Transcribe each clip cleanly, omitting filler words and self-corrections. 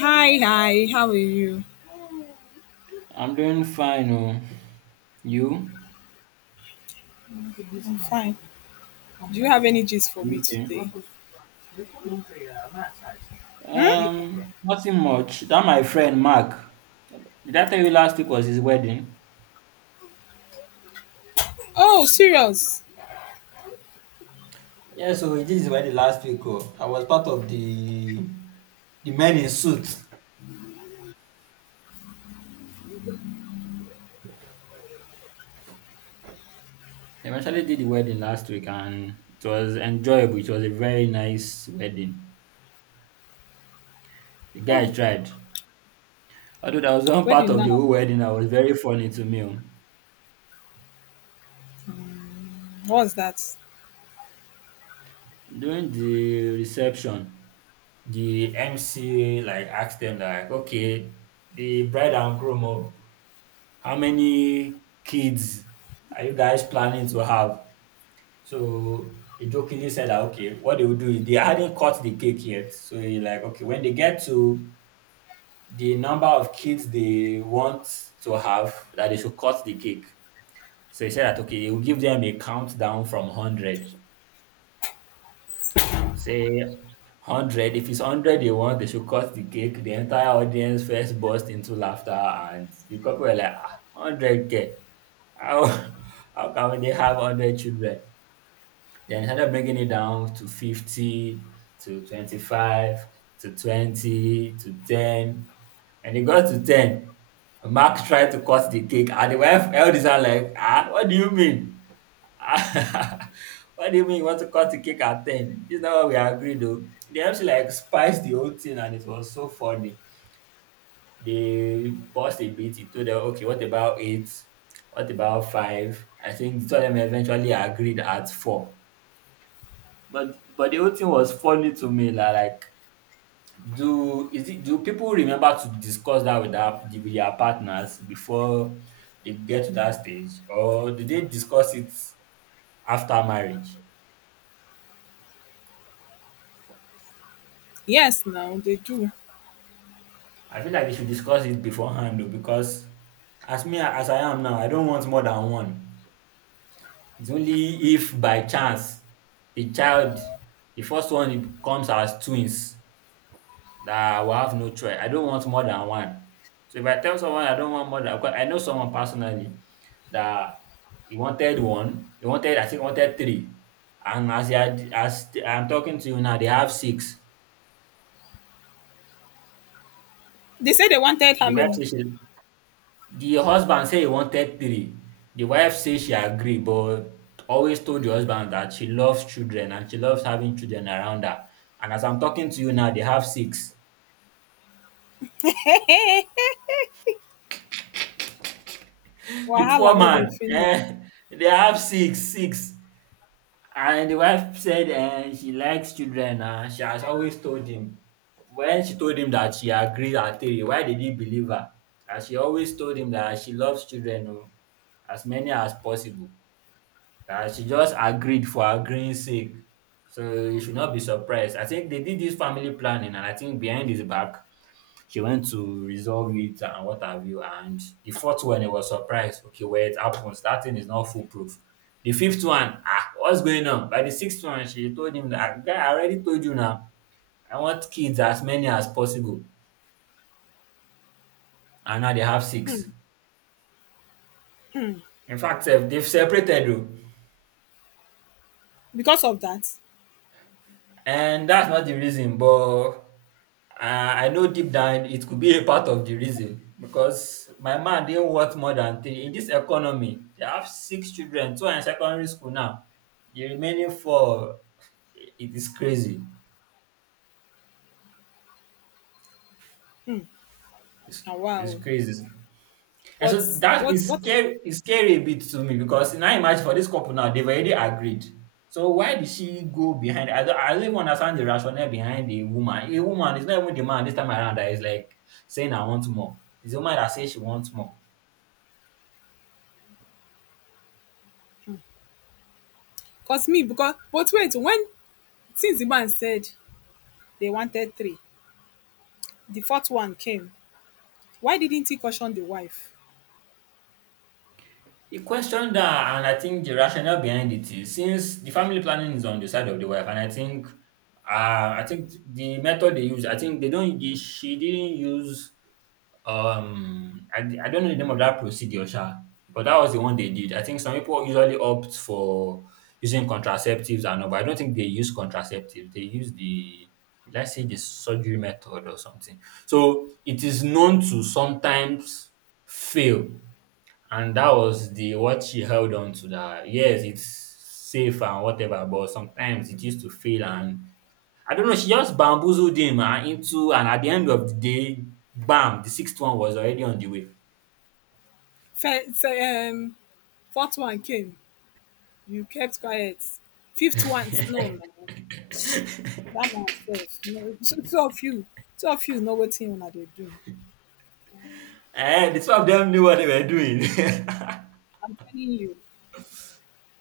Hi, hi, how are you? I'm doing fine. Oh, you? I'm fine. Do you have any gist for me Okay. today? Hmm? Nothing much. That my friend Mark. Did I tell you last week was his wedding? Oh, serious? Yeah, so he did his wedding last week. Oh. I was part of the men in suit. He actually did the wedding last week, and it was enjoyable. It was a very nice wedding. The guy tried. Although that was one Where part did of the now? whole wedding that was very funny to me. Oh. What's that? During the reception, the MC like asked them like, okay, the bride and groom, oh, how many kids are you guys planning to have? So he jokingly said that okay, what they will do is they hadn't cut the cake yet. So he like, okay, when they get to the number of kids they want to have, that they should cut the cake. So he said that okay, he will give them a countdown from hundred. Say 100. If it's 100 they want, they should cut the cake. The entire audience first burst into laughter, and the couple were like, ah, 100K. How, how can they have 100 children? Then started bringing it down to 50, to 25, to 20, to 10. And it got to 10. Mark tried to cut the cake, and the wife held his hand like, ah, what do you mean? What do you mean you want to cut the cake at 10? This is not what we agreed though. The MC like spiced the whole thing and it was so funny. They paused a bit, he told them, okay, what about eight? What about five? I think the two of them eventually agreed at four. But the whole thing was funny to me, la, like do is it do people remember to discuss that with their partners before they get to that stage? Or do they discuss it after marriage? Yes, now they do. I feel like they should discuss it beforehand though, because as I am now, I don't want more than one. It's only if by chance the child, the first one, it comes as twins, that I will have no choice. I don't want more than one. So if I tell someone I don't want more than, because I know someone personally that he wanted one, he wanted, I think, wanted three, and as he had, as I'm talking to you now, they have six. They said they wanted The how wife many? says she The husband said he wanted three. The wife said she agreed, but always told the husband that she loves children and she loves having children around her. And as I'm talking to you now, they have six. The Wahala, poor no, they man, finish. eh, they have six, six. And the wife said, eh, she likes children. She has always told him. When she told him that she agreed at three, why did he believe her? And she always told him that she loves children, oh, as many as possible, that she just agreed for agreeing sake. So you should not be surprised. I think they did this family planning, and I think behind his back, she went to resolve it and what have you. And the fourth one, it was surprised. Okay, where it happens, that thing is not foolproof. The fifth one, ah, what's going on? By the sixth one, she told him that guy, I already told you now. I want kids as many as possible. And now they have Hmm. six. Hmm. In fact, sef, they've separated though. Because of that. And that's not the reason, but I know deep down it could be a part of the reason because my man didn't worth more than three. In this economy, they have six children, two are in secondary school now. The remaining four, it is crazy. Hmm. It's, Ah, it's wow. crazy. And so But that what? is What? scary, is scary a bit to me because now imagine for this couple now, they've already agreed. So why did she go behind? I don't even understand the rationale behind the woman. A woman is not even the man this time around that is like saying I want more. It's the woman that says she wants more. Cause me because. But wait, when since the man said they wanted three, the fourth one came. Why didn't he caution the wife? He questioned that, and I think the rationale behind it is since the family planning is on the side of the wife, and I think, the method they use, I think they don't, they, she didn't use. I don't know the name of that procedure, sha, but that was the one they did. I think some people usually opt for using contraceptives and all, but I don't think they use contraceptives. They use the, let's say, the surgery method or something. So it is known to sometimes fail. And that was the what she held on to. That. Yes, it's safe and whatever, but sometimes it used to fail, and I don't know, she just bamboozled him into, and at the end of the day, bam, the sixth one was already on the way. First, fourth one came. You kept quiet. Fifth one, no, no, no. That man self. No, two of you, two of you know what thing una dey do. Ehen, the two of them knew what they were doing. I'm telling you.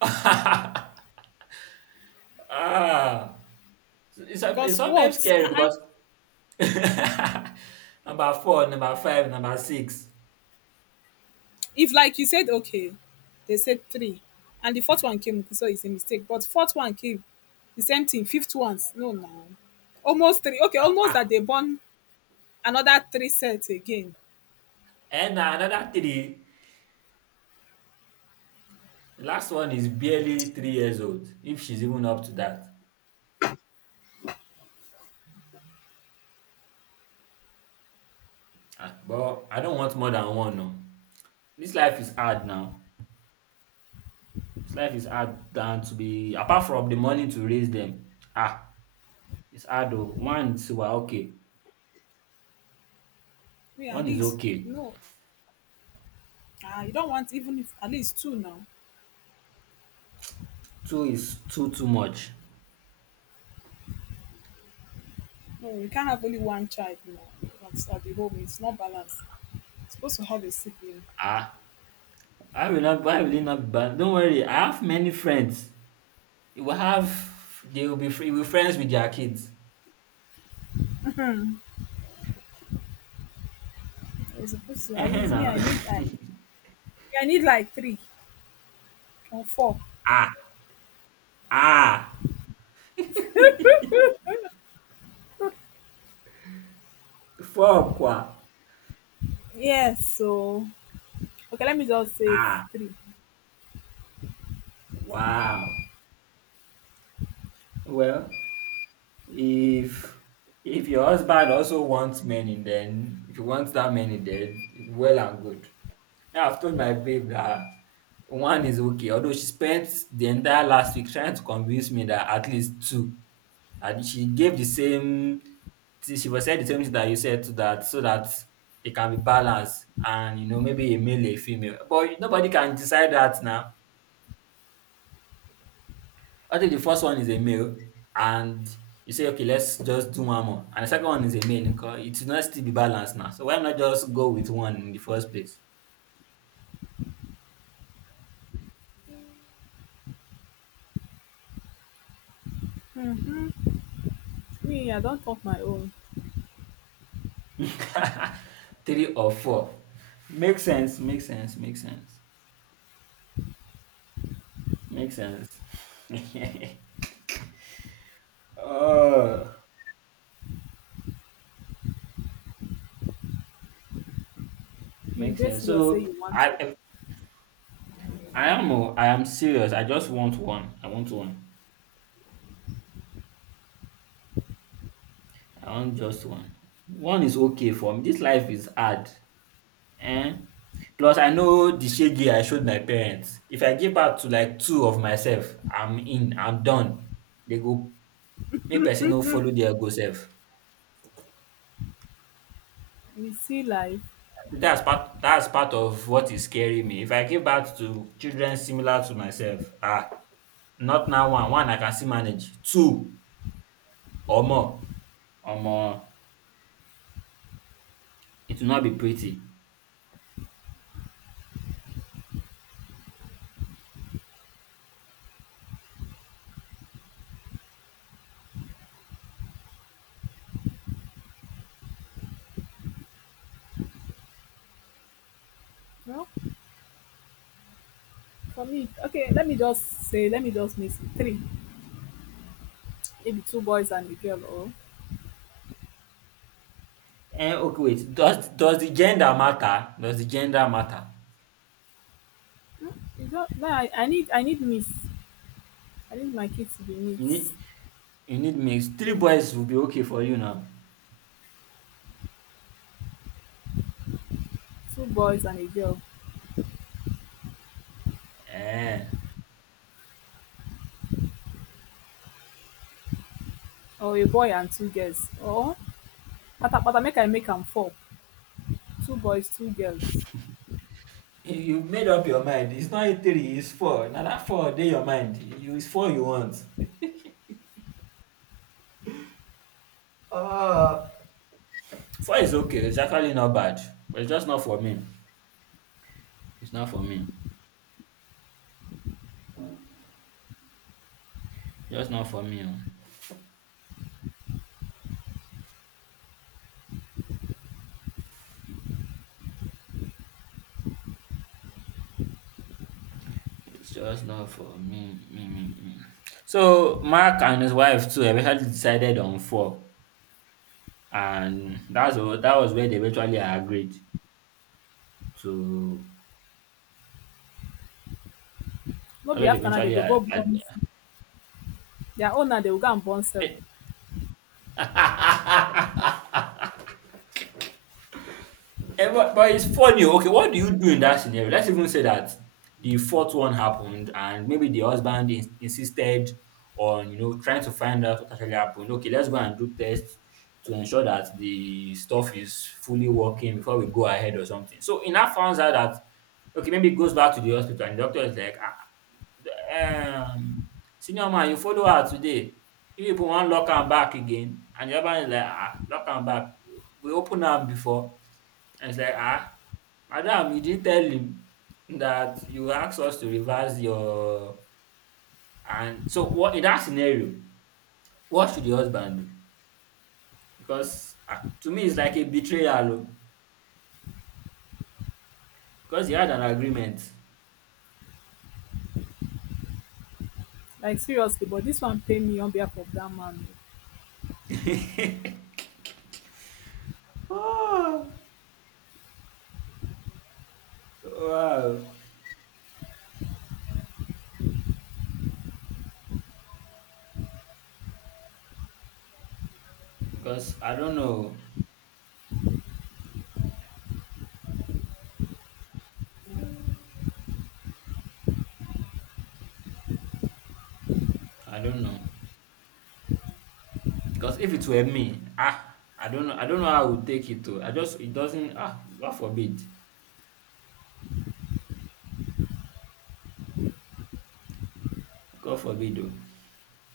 Ah, it's Because sometimes what? scary Ah-ah. because number four, number five, number six. If like you said, okay, they said three, and the fourth one came, so it's a mistake. But fourth one came, the same thing. Fifth ones, no, no. Almost three. Okay, almost that they born another three sets again. And another three. The last one is barely 3 years old if she's even up to that. Ah, but I don't want more than one. No, this life is hard now. This life is hard than to be apart from the money to raise them. Ah, it's hard though. One is, well, okay. Me, at One is least, okay. no. Ah, you don't want even if at least two now. Two is too too much. No, you can't have only one child now. That's at the home. It's not balanced. Supposed to have a sibling. Ah, I will not. I will, it not be bad. Don't worry. I have many friends. You will have. They will be. Free, will be friends with their kids. We're supposed to at Eh? least me Now. I need like three or four. Ah, ah. Fuck wa. Yes, so okay, let me just say Ah, three. wow. Well, if if your husband also wants many, then if you want that many, then well and good. Now I've told my babe that one is okay, although she spent the entire last week trying to convince me that at least two. And she gave the same thing, she was said the same thing that you said to that, so that they can be balanced, and maybe a male, a female. But nobody can decide that now. I think the first one is a male, and you say okay, let's just do one more. And the second one is a male, nko, it will not still be balanced now. So why not just go with one in the first place? Hmm. Me, I don't talk my own. Three or four. Makes sense, makes sense, makes sense, makes sense. Oh, You makes dey sense. serious say So you want I one. if- I am oh, I am serious. I just want one. I want one. I want just one. One is okay for me. This life is hard. Eh? Plus I know the shege I showed my parents. If I give back to like two of myself, I'm done. They go make person no follow their go self. You see life. That's part of what is scaring me. If I give birth to children similar to myself, ah, not now. One, one I can still manage; two or more, omo, it will not be pretty. Well, for me, okay, let me just miss three. Maybe two boys and a girl. Or Okay, wait, does the gender matter? Does the gender matter? hmm, you don't no, I need I need miss. I need my kids to be You mixed. need you need mix. Three They'll be boys will be okay for you now. two boys and a girl. um Or a boy and two girls. Or pata pata make I make them four. Two boys, two girls. you made up your mind. It's not three, it's four. Na dat four dey your mind. You It's four you want. um Four is okay. It's actually not bad, but it's just not for me. It's not for me. Just not for me. Oh. It's just not for me. Me, me, me. So Mark and his wife too eventually decided on four, and that was where they eventually agreed to. No That's be where they after now dey eventually. go go born their own now dey go go and born a- seven. Eh, but it's funny. Okay, what do you do in that scenario? Let's even say that the fourth one happened, and maybe the husband insisted on trying to find out what actually happened. Okay, let's go and do tests to ensure that the stuff is fully working before we go ahead or something. So in that, finds out that okay, maybe it goes back to the hospital, and the doctor is like, ah, um, senior man, you follow her today. If you put one lock and back again, and the other man is like, ah, lock and back. We open her before. And it's like, ah, madam, you didn't tell him that you asked us to reverse your. And so, what in that scenario, what should the husband do? Because ah, to me, it's like a betrayal, oh, because he had an agreement. Like, seriously, but this one pain me on behalf of that man. Oh, wow. Because I don't know. I don't know. Because if it were me, ah, I don't know. I don't know how I would take it. Though. I just It doesn't. Ah, God forbid. God forbid. Oh.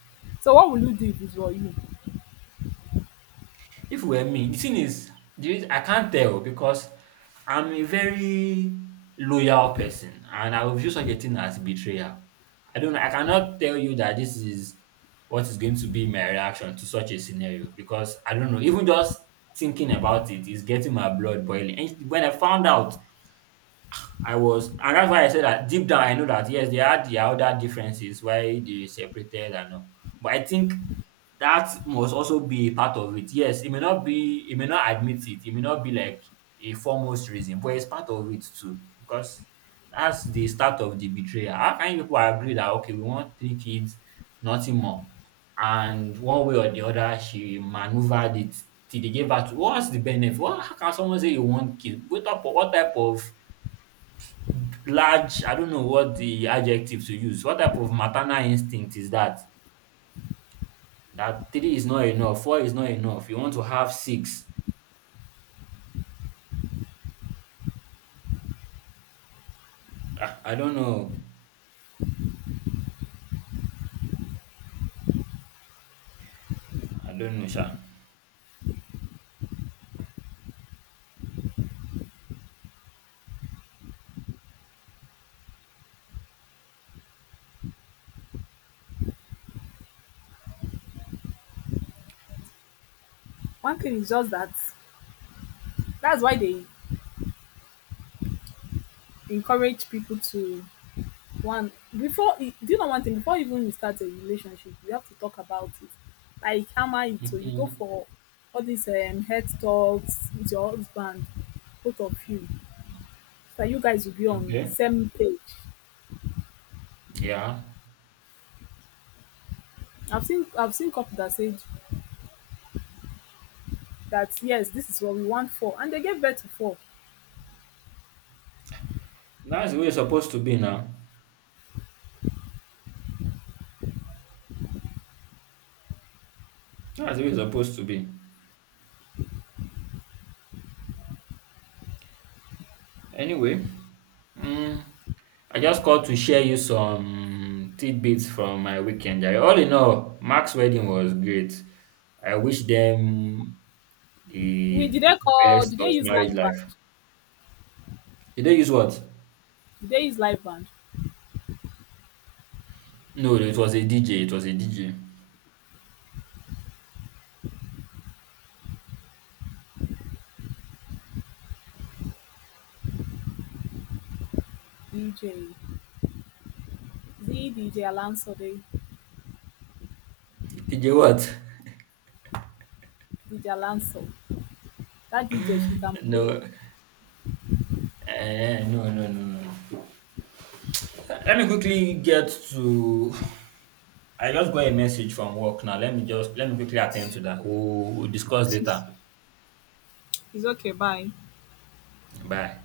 O, so what will you do if it were you? If it were me, the thing is, the reason I can't tell, because I'm a very loyal person and I will view such a thing as betrayal. I don't know, I cannot tell you that this is what is going to be my reaction to such a scenario, because I don't know, even just thinking about it is getting my blood boiling. And when I found out, I was, and that's why I said that deep down I know that yes, they had their other differences why they separated and all. But I think that must also be a part of it. Yes, it may not be, it may not admit it, it may not be like a foremost reason, but it's part of it too because that's the start of the betrayal. How can you people agree that okay, we want three kids, nothing more, and one way or the other she maneuvered it till they gave her to, what's the benefit? What, how can someone say you want kids? What type of large, I don't know what the adjective to use. What type of maternal instinct is that? That three is not enough, four is not enough. You want to have six. Ah, I don't know. I don't know, Sha. One thing is just that that's why they encourage people to one before e do. You know, one thing before even you start a relationship, you have to talk about it, like hammer it o. You go Mhm. for all this health talks with your husband, both of you, so that you guys will be on the Okay. same page. Yeah. I've seen couple that said that yes, this is what we want for, and they gave birth to four. That's the way it's supposed to be now. That's the way it's supposed to be. Anyway, mm, I just called to share you some tidbits from my weekend. All in all, Mark's wedding was great. I wish them We the did they call? best Did of they use marriage live band? life. Did they use what? Did they use live band? No, it was a DJ. It was a DJ. DJ, the DJ Alonso, the DJ what? DJ Alonso. That DJ, she can play. No. Eh, no, no, no, no. Let me quickly get to. I just got a message from work now. Let me quickly attend to that. We'll discuss later. She's okay. Bye. Bye.